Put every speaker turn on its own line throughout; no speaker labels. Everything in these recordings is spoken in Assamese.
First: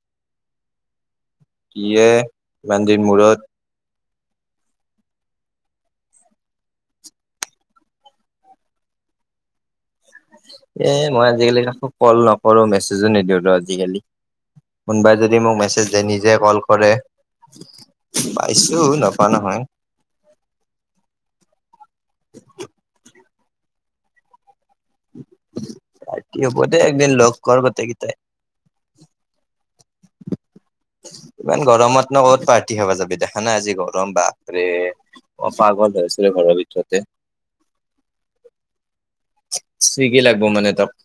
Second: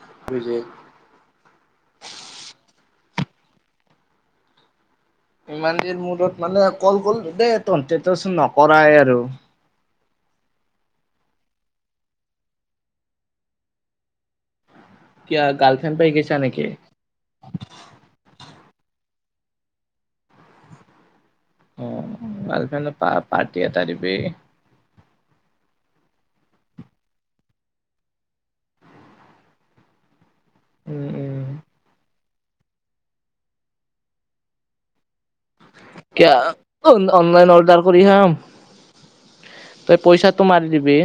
[unintelligible]
কিয়ে ইমান দিন মূূৰত
ইমান দিন মূৰত মানে, কল গ'ল দেই, তহঁতে ত চোন নকৰাই আৰু।
এ মই আজিকালি কাকো কল নকৰোঁ, মেছেজো নিদিওঁ ৰ আজিকালি। কোনবাই যদি
কিয়
মোক মেছেজ
গাৰ্লফ্ৰেণ্ড
দিয়ে,
পাই গৈছা
নিজে কল
নেকি
কৰে, পাইছোঁ ন পোৱা নহয়।
অ, ভালকে‌ ন, প, পাৰ্টি এটা দিবি।
পাৰ্টি হ'ব দে, একদিন লগ কৰ গোটেইকেইটাই।
উম উম
ইমান গৰমত নো ক'ত পাৰ্টি খাবা যাবি, দেখা নাই আজি গৰম, বাপৰে! অ' পাগল হৈ আছিলে
কিয়
ঘৰৰ
অন
ভিতৰতে।
অনলাইন অৰ্ডাৰ কৰি খাম তই
ছুইগি লাগব
পইচাটো মাৰি
মানে তোক,
দিবি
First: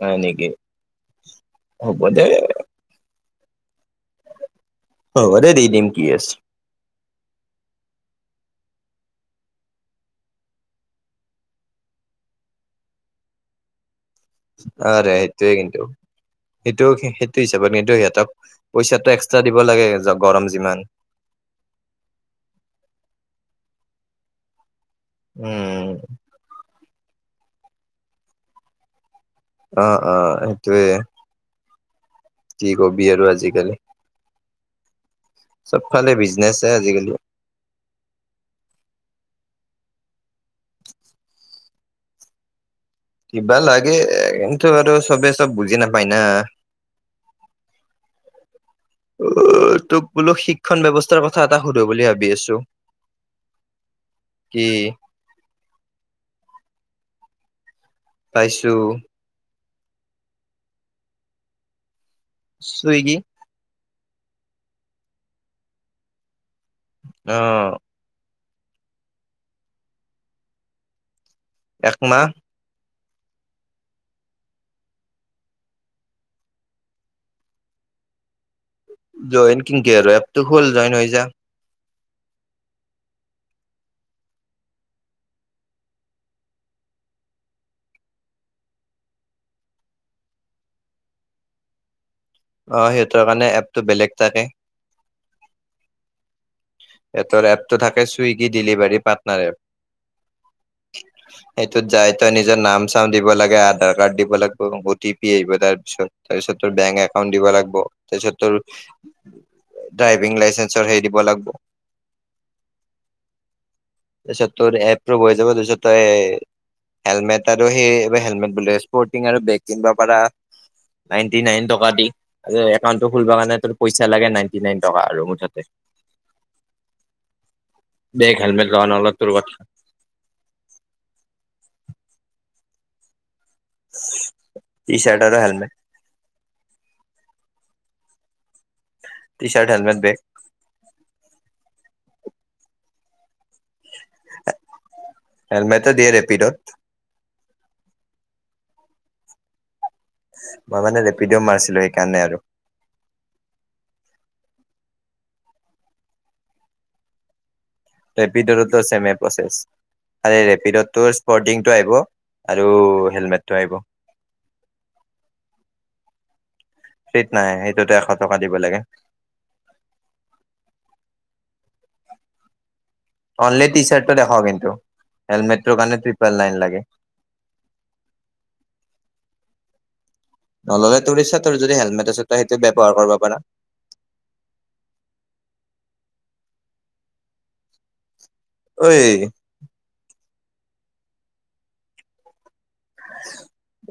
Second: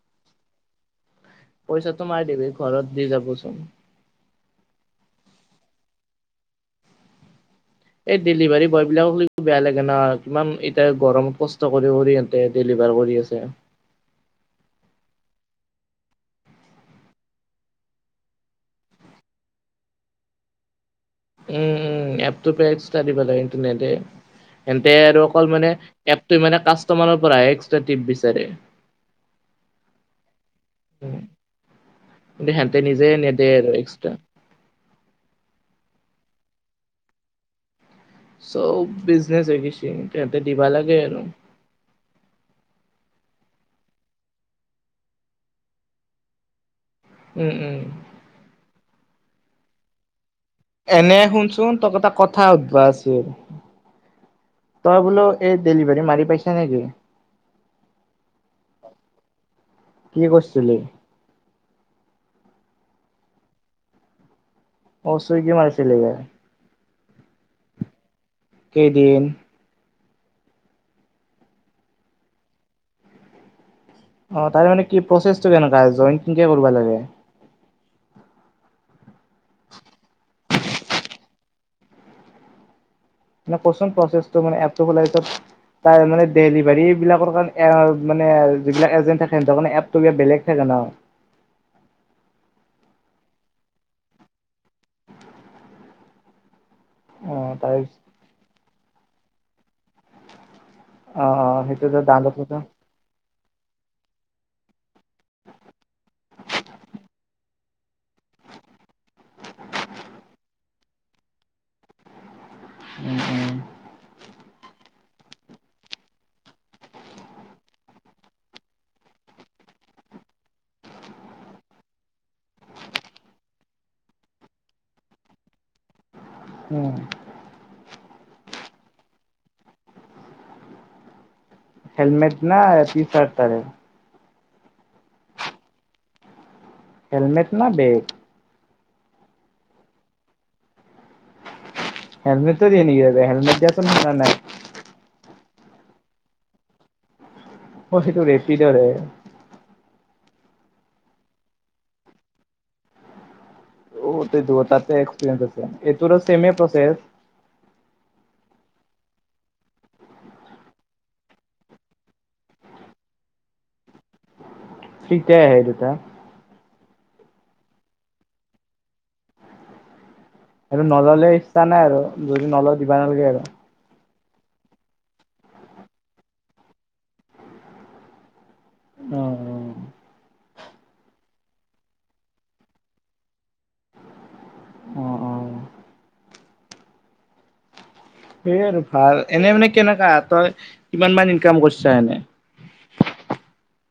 হয় নেকি? হ'ব
পইচাটো
দে
মাৰি দিবি ঘৰত দি যাবচোন।
অ' হ'বদে, দি দিম কি আছে।
এই ডেলিভাৰী বয় বিলাকো বেয়া লাগে ন, কিমান এতিয়া গৰমত কষ্ট কৰি কৰি হতে দেলিভাৰি [unintelligible] কৰি আছে।
অ' ৰে! এইটোৱে কিন্তু। সেইটো, সেইটো হিচাপত কিন্তু সিহঁতক, পইচাটো এক্সট্ৰা দিব লাগে, গৰম যিমান।
উম! উম! এপটো পে এক্সট্ৰা দিব লাগে কিন্তু নেদে। তেন্তে আৰু অকল মানে
উম
এপটোই মানে কাষ্টমাৰৰ পৰাহে এক্সট্ৰা ট্ৰিপ বিচাৰে।
অ, অ সেইটোৱে।
দে হেনতে নিজে নেদে আৰু এক্সট্ৰা।
চবফালে বিজনেচহে আজিকালি।
চ'ব বিজনেচ হৈ গিছি, তেহঁতে দিবা লাগে আৰু।
দিবা লাগে, কিন্তু আৰু চবে চব বুজি নাপায় না।
উম উম
অ' তোক বোলো শিক্ষণ ব্যৱস্থাৰ
এনে
কথা এটা
শুনচোন,
সুধো
তোক
বুলি
এটা
ভাবি
কথা
আছো
সুধিব আছিল।
কি
তই বোলোঁ, এই ডেলিভাৰী মাৰি পাইছা নেকি?
পাইছোঁ।
কি কৰিছিলি?
ছুইগি।
অ ছুইগি মাৰিছিলি।
অ'হ।
কেইদিন?
একমাহ।
অ তাৰে মানে কি প্ৰচেছটো কেনেকুৱা, জইন কেনেকে কৰিব লাগে?
জইন কিংকে আৰু, এপটো খুল জইন হৈ যা।
মানে কচোন প্ৰচেছটো, মানে এপটো খোলা পিছত তাৰ মানে ডেলিভাৰীবিলাকৰ কাৰণে এৰাৰ মানে আৰু যিবিলাক এজেন্ট থাকে, সিহঁনতৰ কাৰণে এপটো বেলেগ থাকে। অ।
অ, সিহঁতৰ কাৰণে এপটো বেলেগ থাকে।
অ
সিহঁতৰ
তাৰ
এপটো থাকে চুইগী ডিলিভাৰী পাৰ্টনাৰ এপ।
অ অ সেইটো
এইটোত যাই
ডাউনলোড
তই
কৰি
নিজৰ
থম।
নাম-চাম দিব লাগ এ আধাৰ কাৰ্ড দিব লাগব', অ-টি-পি আহিব তাৰপিছত। তাৰপিছত তোৰ বেংক একাউণ্ট দিব লাগব'। তাৰপিছত তোৰ ড্ৰাইভিং লাইচেঞ্চৰ হেই দিব লাগব'।
উম-উম।
তাৰপিছত তোৰ এপটো হৈ যাব, তাৰপিছত তই হেলমেট আৰু সেই হেলমেট বোলে স্পৰ্টিং আৰু বেগ কিনব' পাৰা। নাইনটি নাইন টকা দি, একাউণ্টটো খুলবা কাৰণে তোৰ পইচা লাগে নাইনটি নাইন টকা আৰু মুঠতে।
উম।
বেগ, হেলমেট ল, নল তোৰ কথা।
হেলমেট না টি-চাৰ্ট তাৰে?
টি-চাৰ্ট আৰু হেলমেট।
হেলমেট না বেগ?
T-shirt, helmet, bag.
হেলমেটো দিয়ে নেকি সিহঁতে? হেলমেট দিয়াচোন দেখা নাই।
হেলমেটো দিয়ে ৰেপিডত।
অ, সেইটো ৰেপিডৰহে।
মই মানে ৰেপিড' মাৰছিলো সেইকাৰণে আৰু।
অ, তে দৌতাতে এক্সপিৰিয়েনচ আছে, এইটোৰো চেমে প্ৰচেছ?
ৰেপিডৰোটো চেমে প্ৰচেছ। আৰে ৰেপিডত তোৰ স্পৰ্টিংটো আহিব আৰু হেলমেটটো আহিব।
কেইটে আহে এই দুটা?
সেইত নাহে, সেইটোটো এশ টকা দিব লাগে।
আৰু নললে ইচ্ছা নাই আৰু যদি নলওঁ দিবা নালগে আৰু।
তই দেখ কিন্তু হেলমেটোৰ কাৰণে ট্ৰিপেল লাইন লাগে।
অহ-অহ।
নললে তোৰ ইচ্ছা। তোৰ যদি হেলমেট আছে, তই সেইটো ব্যৱহাৰ কৰব' পাৰা।
অ-অ। সেয়ে আৰু
ঐ
ভাল। এনে মানে কেনেকা? তই কিমান মান ইনকাম কৰছা এনে? [inaudible]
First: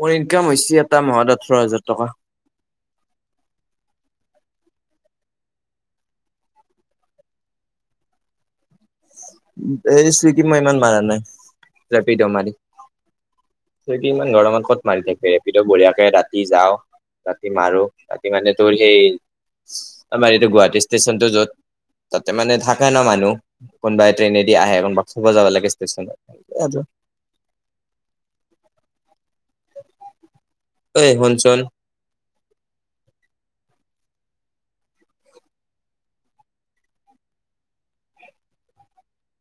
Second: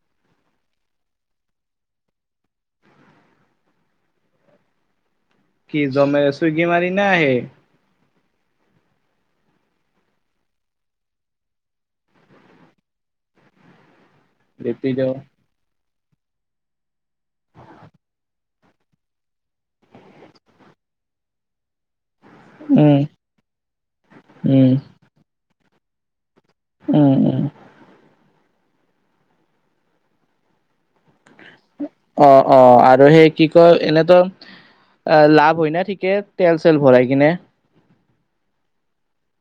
মোৰ ইনকাম হৈছি এটা মাহত ওঠৰ হাজাৰ টকা।
কি জমে চুইগি মাৰি না হেই
এই চুইগিত মই ইমান মাৰা নাই, ৰেপিদ' মাৰি চুইগিত ইমান গৰমত ক'ত
ৰেপিড'
মাৰি থাকবি? ৰেপিড' বঢ়িয়া। এ ৰাতি যাওঁ, ৰাতি মাৰো, ৰাতি মানে তোৰ সেই আমাৰ এইটো গুৱাহাটী ষ্টেচনটো য'ত তাতে মানে থাকে
উম
ন মানুহ। কোনবাই ট্ৰেইনেদি
উম
আহে, কোনবাক থ'ব যাব লাগে ষ্টেচনত।
উম, উম।
ঐ শুনচোন
অ-অ, আৰু সেই কি কয় এনে তোৰ আ লাভ হয় না ঠিকে তেল-চেল ভৰাই কিনে?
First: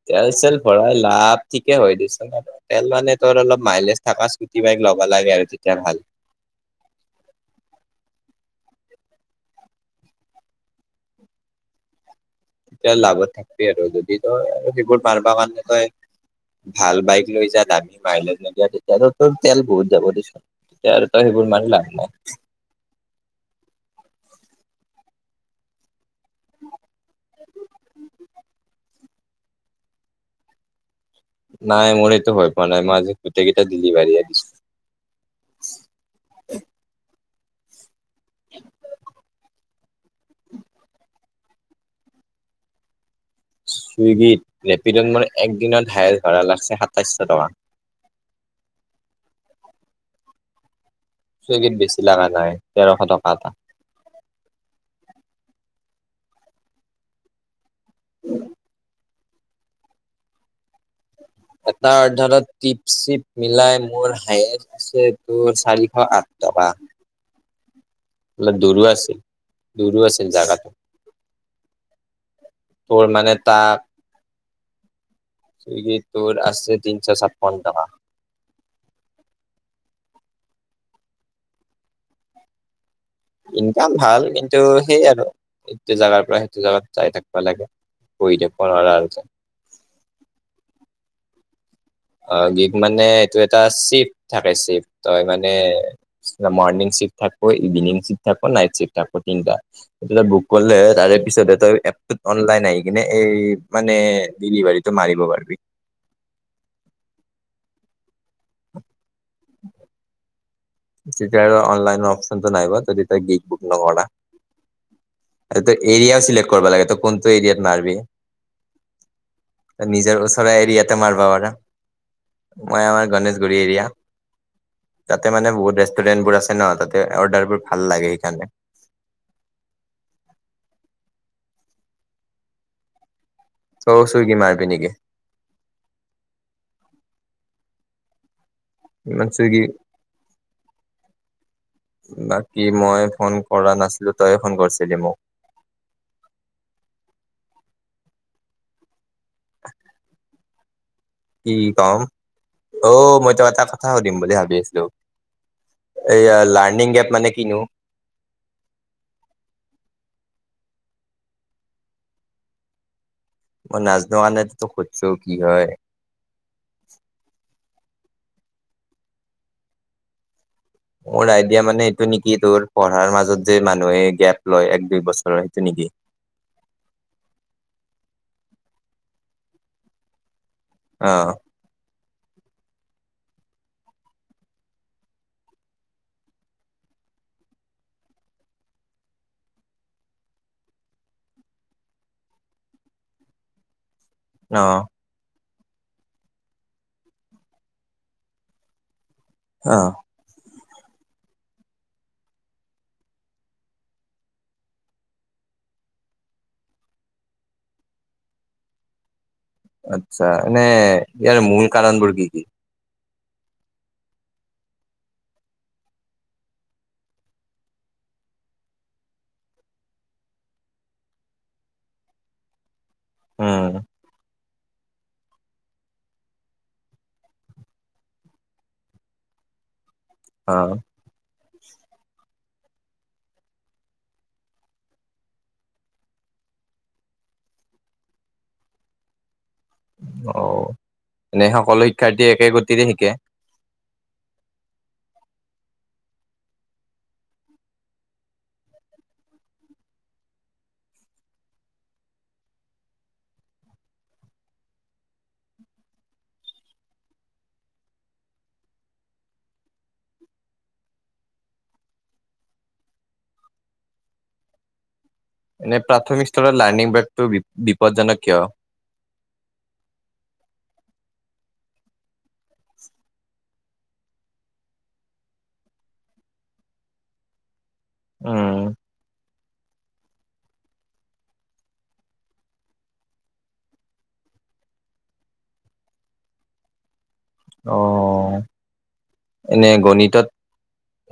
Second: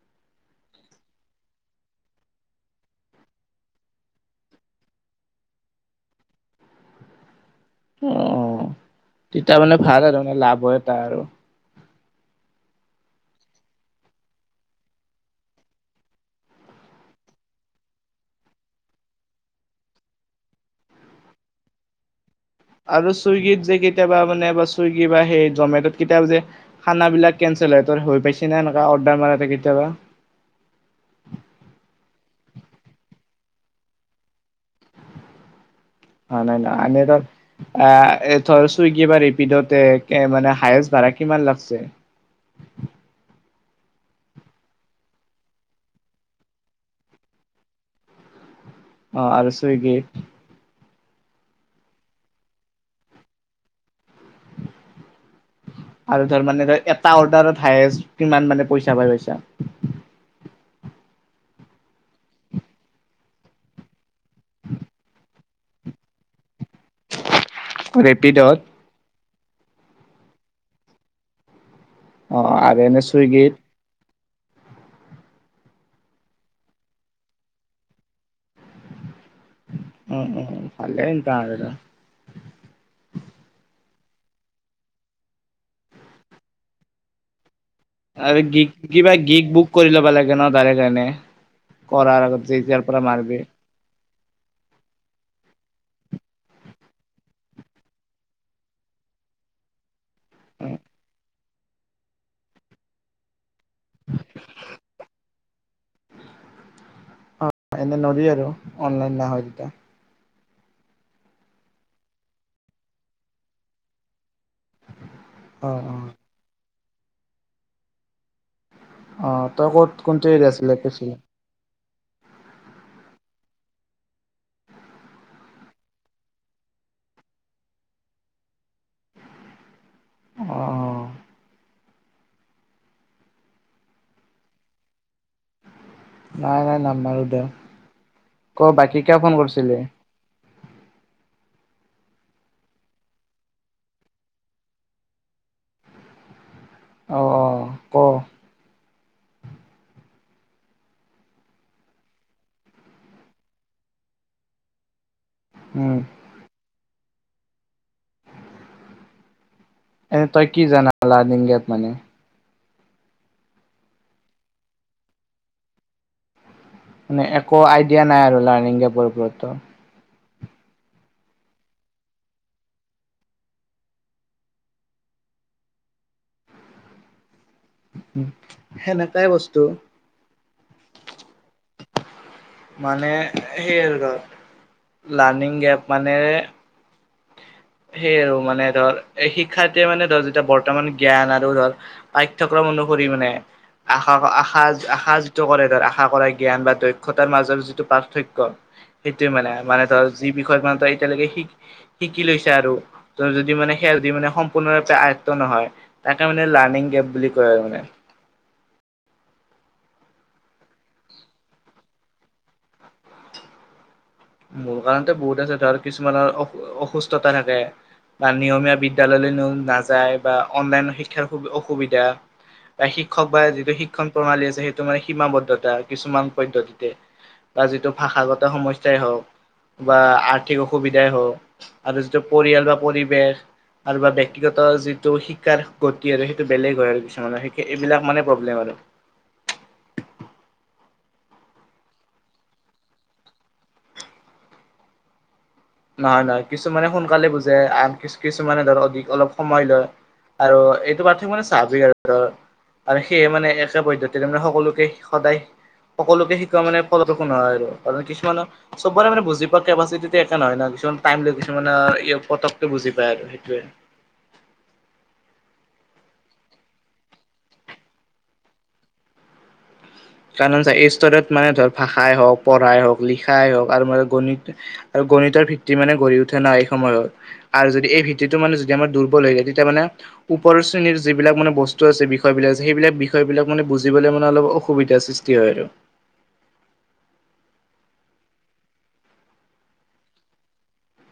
তেল-চেল ভৰাই লাভ ঠিকে হয় পিছে। তেল মানে তোৰ অলপ মাইলেজ থকা স্কুটি, বাইক ল'ব লাগে আৰু তেতিয়া ভাল।
[inaudible] অ, তেতিয়া মানে ভাল আৰু মানে লাভ হয় এটা আৰু।
তেতিয়া লাভত থাকবি আৰু যদি তই আৰু সেইবোৰ পাৰবা কাৰণে তই ভাল বাইক লৈ যা, দামি মাইলেজ নিদিয়া, তেতিয়াতো তোৰ তেল বহুত যাব দিচোন। তই আৰু তই সেইবোৰ মানি লাভ নাই।
আৰু চুইগীত যে কেতিয়াবা মানে, চুইগি বা সেই জমেটত কেতিয়াবা যে খানাবিলাক কেনচেল হয় হৈ পাইছে না, এনেুৱা অৰ্ডাৰ মাৰাতে কেতিয়াবা?
নাই মোৰ এইটো হয় পোৱা নাই, মই আজি গোটেকেইটা দিলিভাৰি আনিছোঁ।
অ' নাই নাই! আমি এটা আ এতিয়া ধৰ চুইগি বা ৰিপিডতে, এ মানে হায়েষ্ট ভাড়া কিমান লাগছে?
চুইগিত, ৰেপিডত মোৰ একদিনত হায়েষ্ট ভাড়া লাগিছে সাতাইছশ টকা।
[inaudible] অ আৰু ছোইগি
চুইগিত দিছিলা মানে তেৰশ টকা এটা।
আৰু ধৰ মানে তই এটা অৰ্ডাৰত হায়েষ্ট কিমান মানে পইচা পাই পাইছা?
এটা অৰ্ধাৰত টিপ-চিপ মিলাই মোৰ হায়েষ্ট আছে তোৰ চাৰিশ আঠ টকা। [unintelligible]
ৰেপিডত
দূৰো আছিল দূৰো আছিল জাগাটো।
অ আৰু এনে
তোৰ মানে
চুইগিত
তাত ছুইগীত তোৰ আছে তিনছ ছাপন্ন টকা।
[inaudible] উ উম ভালেই [unintelligible]
ইনকাম ভাল। কিন্তু সেই আৰু এইটো জাগাৰ পৰা সেইটো জাগাত যাই থাকবা লাগে। বহি
আৰু
থাকিব
গি
নোৱাৰা আৰু
কিবা গিক বুক কৰি ল'বা লাগে ন তাৰে কাৰণে? কৰাৰ
অ
আগত যে
গীক
এতিয়াৰ পৰা
মানে এইটো
মাৰবি।
এটা চিফ থাকে। চিফ তই মানে মৰ্নিং চিফ্ট থাকব, ইভিনিং চিফ্ট থাকব, নাইট চিফ্ট থাকব তিনটা। এইবিলাক বুক কৰলে তাৰে পিছত তাৰ এপটোত অনলাইন আহি কিনে এই মানে ডেলিভাৰীটো মাৰিব পাৰিবি।
[inaudible] অ' এনে নৰি আৰু অনলাইন নাহা কিটা।
তেতিয়া আৰু অনলাইন অপচনটো নাহিব তই তেতিয়া গীত বুক নকৰা তাতে
অ' অ'
এৰিয়া চিলেক্ট কৰিব লাগে তই কোনটো এৰিয়াত নাৰবি।
অ'
তই
ক'ত
নিজৰ
কোনটো এৰিয়া
ওচৰা
আছিলে
এৰিয়াতে
কৈছিলি।
মাৰব পাৰা। মই আমাৰ গণেশগুৰি এৰিয়া, তাতে মানে বহুত ৰেষ্টুৰেণ্টবোৰ আছে ন তাতে। অৰ্ডাৰবোৰ ভাল লাগে সেইকাৰণে।
অ।
চ চু কি মাৰ পি নিকে?
নাই নাই নামাৰো দা ক বাকী কিয়
ইমান
ফোন
চুইগি
কৰিছিলি?
বাকী মই ফন কৰা নাছলো। তইয়ে ফন কৰছিলি মোক।
অ-অ-অ ক।
কি কম? অ, মই তোক এটা কথা সুধিম বুলি ভাবি আছোঁ।
উম
এইয়া লাৰ্ণিং এপ মানে কিনো?
এ তই কি জানা লাৰ্নিং গেপ মানে?
মই নাজনো কাৰণটো তোক সুধছো কি হয়?
মানে একো আইডিয়া নাই আৰু লাৰ্ণিং এপৰ ওপৰত তোৰ।
মোৰ আইডিয়া মানে এইটো নেকি তোৰ, পঢ়াৰ মাজত যে মানুহে গেপ লয় এক, দুই বছৰৰ সেইটো নেকি?
[inaudible] উ সেনেকাই বস্তু।
অ।
মানে সেই আৰু ধৰ লাৰ্ণিং গেপ মানে [inaudible] সেইয়ে আৰু মানে ধৰ এ শিক্ষাৰ্থীয়ে মানে ধৰ যেতিয়া বৰ্তমান জ্ঞান আৰু ধৰ পাঠ্যক্ৰম অনুসৰি মানে
অ
আশ-আসাজ-আসাজ কৰে তাৰ আশা কৰা জ্ঞান বা দক্ষতাৰ মাজৰ যিটো পাৰ্থক্য সেইটোৱে মানে। মানে
অ
ধৰ যি বিষয়ত মানে তই এতিয়ালৈকে শিক শিকি লৈছা আৰু তই যদি মানে সে মানে সম্পূৰ্ণৰূপে আয়ক্ত নহয় তাকে মানে লাৰ্ণিং [unintelligible] [unintelligible] বুলি কয় আৰু মানে।
আচ্ছা, এনে ইয়াৰ মূল কাৰণবোৰ কি কি?
মূল কাৰণতে বহুত আছে। ধৰ কিছুমানৰ অ অসুস্থতা থাকে। বা নিয়মীয়া বিদ্যালয়লৈ নো নাযায় বা অনলাইন শিক্ষাৰ সু অসুবিধা। বা শিক্ষক বা
উম
যিটো শিক্ষণ প্ৰণালী আছে। সেইটো মানে সীমাবদ্ধতা কিছুমান পদ্ধতিতে বা যিটো ভাষাগত সমস্য- স্যা হওক বা
অ
আৰ্থিক অসুবিধাই হওক আৰু যিটো পৰিয়াল বা পৰিৱেশ আৰু বা ব্যক্তিগত যিটো শিক্ষাৰ গতি আৰু সেইটো বেলেগ হয় আৰু কিছুমানৰ এইবিলাক মানে প্ৰবলেম আৰু। [inaudible]
অ এনেই সকলো শিক্ষাৰ্থীয়ে একে গতিৰে শিকে।
নহয় নহয় কিছুমানে সোনকালে বুজে, আন কিছুমানে ধৰক অধিক অলপ সময় লয়। আৰু এইটো পাৰ্থক্য মানে স্বাভাৱিক আৰ। আৰু সেয়ে মানে একে পদ্ধতিৰে মানে সকলোকে সদায়। সকলোকে শিকোৱা মানে ফলপ্ৰসূ নহয় আৰু কিছুমানৰ চবৰে মানে বুজি পোৱা কেপাচিটিটো একে একে নহয় ন কিছুমান টাইম লয় কিছুমানে পতককে বুজি পায় আৰু সেইটোৱে। [inaudible]
এনে প্ৰাথমিক স্তৰৰ লাৰ্ণিং বেগটো বি বিপদজনক কিয়?
কাৰণ এই স্তৰত মানে ধৰ ভাষাই হওক পঢ়াই হওঁক লিখাই হওক আৰু মানে গণিত আৰু গণিতৰ ভিত্তি মানে গঢ়ি উঠা নাই এই সময়ত আৰু যদি এই ভিত্তিটো মানে যদি
উম
আমাৰ দুৰ্বল হৈ যায়। তেতিয়া মানে ওপৰৰ শ্ৰেণীৰ যিবিলাক মানে বস্তু আছে বিষয় বিলাক আছে সেইবিলাক বিষয় বিলাক মানে বুজিবলৈ মানে অলপ অস- সুবিধাৰ সৃষ্টি হয় আৰু।
অ। এনে গণিতত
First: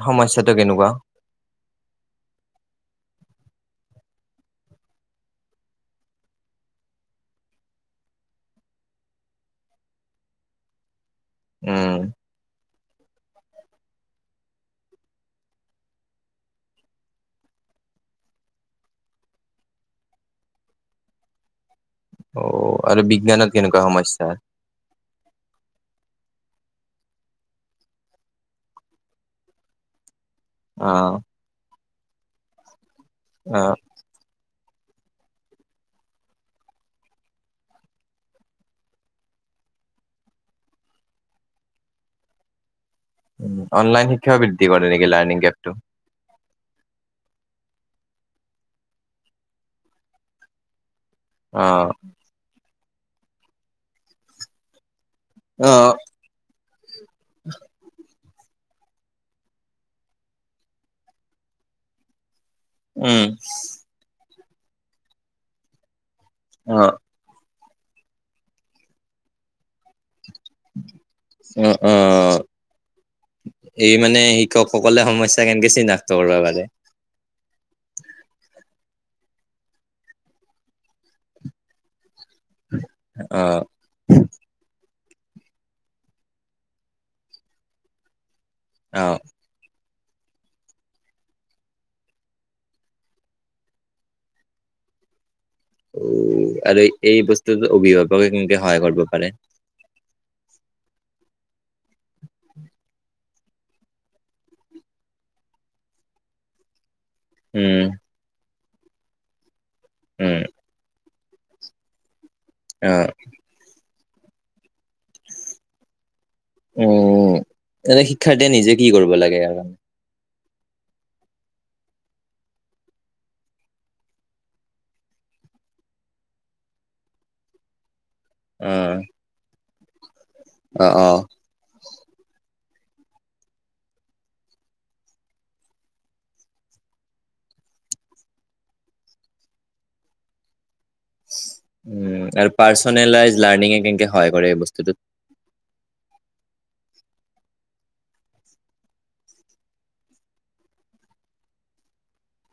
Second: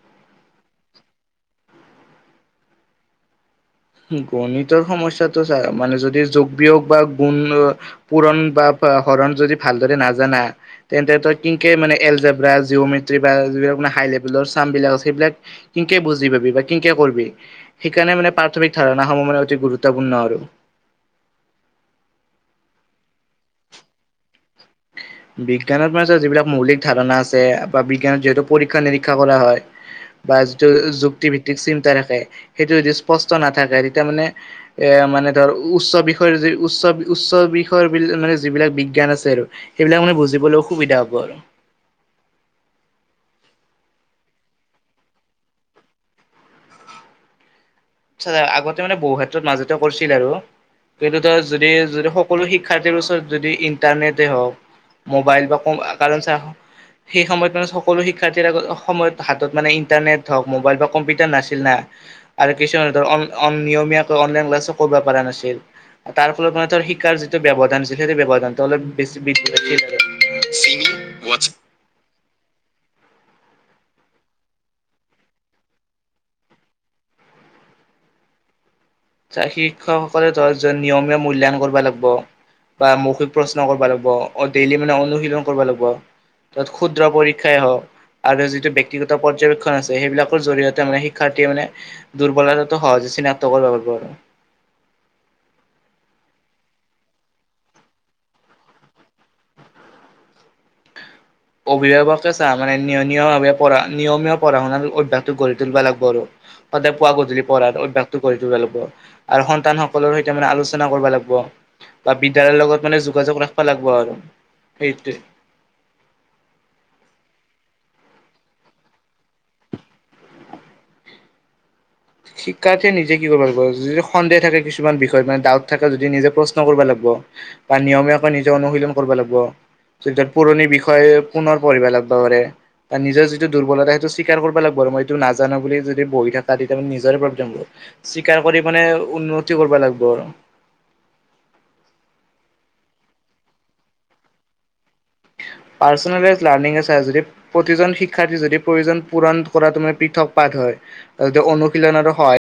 সমস্যাটো কেনেকুৱা?
[inaudible] গণিতৰ সমস্যাটো চা মানে যদি যোগ, বিয়োগ বা গুণ, পূৰণ বা বা হৰণ যদি ভালদৰে নাজানা তেন্তে তই কিংঙ্কে
উম
মানে এলজেবৰাজ জিঅমেট্ৰী বা যিব হাই লভেলৰ চাম বিলাক আছে সেইবিলাক কিংঙ্কে বুজি পাবি বা কিংঙ্কে কৰবি। সেইকাৰণে মানে প্ৰাথমিক ধাৰণা সমূহ মানে অতি গুৰুত্বপূৰ্ণ আৰু।
অ আৰু বিজ্ঞানত কেনেকুৱা সমস্যা?
বিজ্ঞানৰ মানত যিবিলাক মৌলিক ধাৰণা আছে বা বিজ্ঞানত যিহেতু পৰীক্ষা নিৰীক্ষা কৰা হয়। বা যিটো
অ
যুক্তি ভিত্তিক চিন্তা থাকে সেইটো যদি স্পষ্ট
অ
নাথাকে তেতিয়া মানে এ মানে ধৰ উচ্চ বিষয় উচ্চ বি উচ্চ বিষয় বি মানে যিবিলাক বিজ্ঞান আছে আৰু। সেইবিলাক মানে বুজিবলৈও অসুবিধা হ'ব আৰু।
অনলাইন শিক্ষাও বৃদ্ধি কৰে নেকি লাৰ্ণিং এপটো।
আচ্চা আগতে মানে বহু ক্ষেত্ৰত মাজতে কৰিছিল আৰু কিন্তু তই
অ
যদি যদি সকলো শি- শিক্ষাৰ্থীৰ ওচৰত যদি ইন্টাৰনেটে হওক মোবাইল বা ক
অ
কাৰণ চা সেই সময়ত মানে সকলো শিক- শিক্ষাৰ্থীৰ আগত সময়ত হাতত মানে ইণ্টাৰনেট হওক মোবাইল বা কম্পিউটাৰ নাছিল না আৰু কিছুমানে ধৰ অন
উম
অন নিয়মীয়াকৈ অনলাইন ক্লাছো কৰিব পৰা নাছিল তাৰ ফলত মানে
অ
ধৰ শিক্ষাৰ যিটো ব্যৱধান আছিল সেইটো ব্যৱধানতটো অলপ বছি বৃদ্ধি আছিল আৰ। চিনি ৱাচ
অ অ এই মানে শিক্ষকসকলে সমস্যা কেনেকে চিনাক্ত কৰিব পাৰে।
যাক শিক্ষকসকলে ধৰ নিয়মীয়া মূল্যায়ন কৰিব লাগব। বা মৌখিক
অ
প্ৰশ্ন কৰিব লাগব, অ ডেইলি মানে অনু- শীলন কৰব লাগিব, ত ক্ষুদ্ৰ পৰীক্ষাই হওক আৰু যিটো
অ
বক্তিগত পৰ্যবেক্ষণ আছ- সেইবিলাকৰ জৰিয়তে মানে শিক্ষাৰ্থীয়ে মানে দুৰ্বলতাটো সহজে চিনাক্ত কৰিব পাৰিব। আৰু।
উ আৰু এই বস্তুত অভিভাৱকে কিংঙ্কে সহায় কৰিবা পাৰে।
অভিভাৱকে চা মানে নিয়মীয়ভাৱ নিয়মীয়া পঢ়া শুণাটো অভ্যাসটো গঢ়ি তুলিব লাগিব আৰু। সদায় পুৱা গধূলি পঢ়াৰ
উম
অভ্যাস টো কৰি গঢ়ি তুলিব লাগিব আৰু সন্তান সকলৰ
উম
সৈতে মানে আলোচনা কৰিব লাগ- ব বা বিদ্যয়ালয়ৰ লগত
অ
মানে যোগাযোগ ৰাখিব লাগিব আৰু সেইটোৱে।
উম এ শিক্ষাৰ্থীয়ে নিজে কি কৰিব লাগে?
শিক্ষাৰ্থে নিজে কি কৰিব লাগিব যদি সন্দেহ থাকে কিছুমান বিষয়ত মানে ডাউট থাকে যদি নিজে প্ৰশ্ন কৰিব লাগব। ব বা নিয়মীয়া তোমাৰ নিজে
অ
অনুশীলন কৰবা লাগব, যেতিয়া পুৰণি
অ
বিষয়ে
অ
পুনৰ পঢ়িবা লাগবা পাৰে। বা নিজৰ যিটো দুৰ্বলতা সেইটো স্বীকাৰ কৰবা লাগব আৰু মই এইটো নাজানো বুলি যদি বহি থাকা তে তে নিজৰে প্ৰব্লেম হ'ব, স্বীকাৰ কৰি মানে উন্নতি কৰবা লাগব।
উম, আৰু পাৰ্চনেলাইজ লাৰ্নিং কেনকে সহায় কৰে এই বস্তুটোত।
[unintelligible] পাৰ্চনেলাইজ লাৰ্নিং আছে যদি, প্ৰতিজন শিক্ষাৰ্থী যদি প্ৰয়োজন পূৰণ কৰা তোমাৰ পৃথক পাঠ হয়। [unintelligible] অনুশীলনৰো হয়।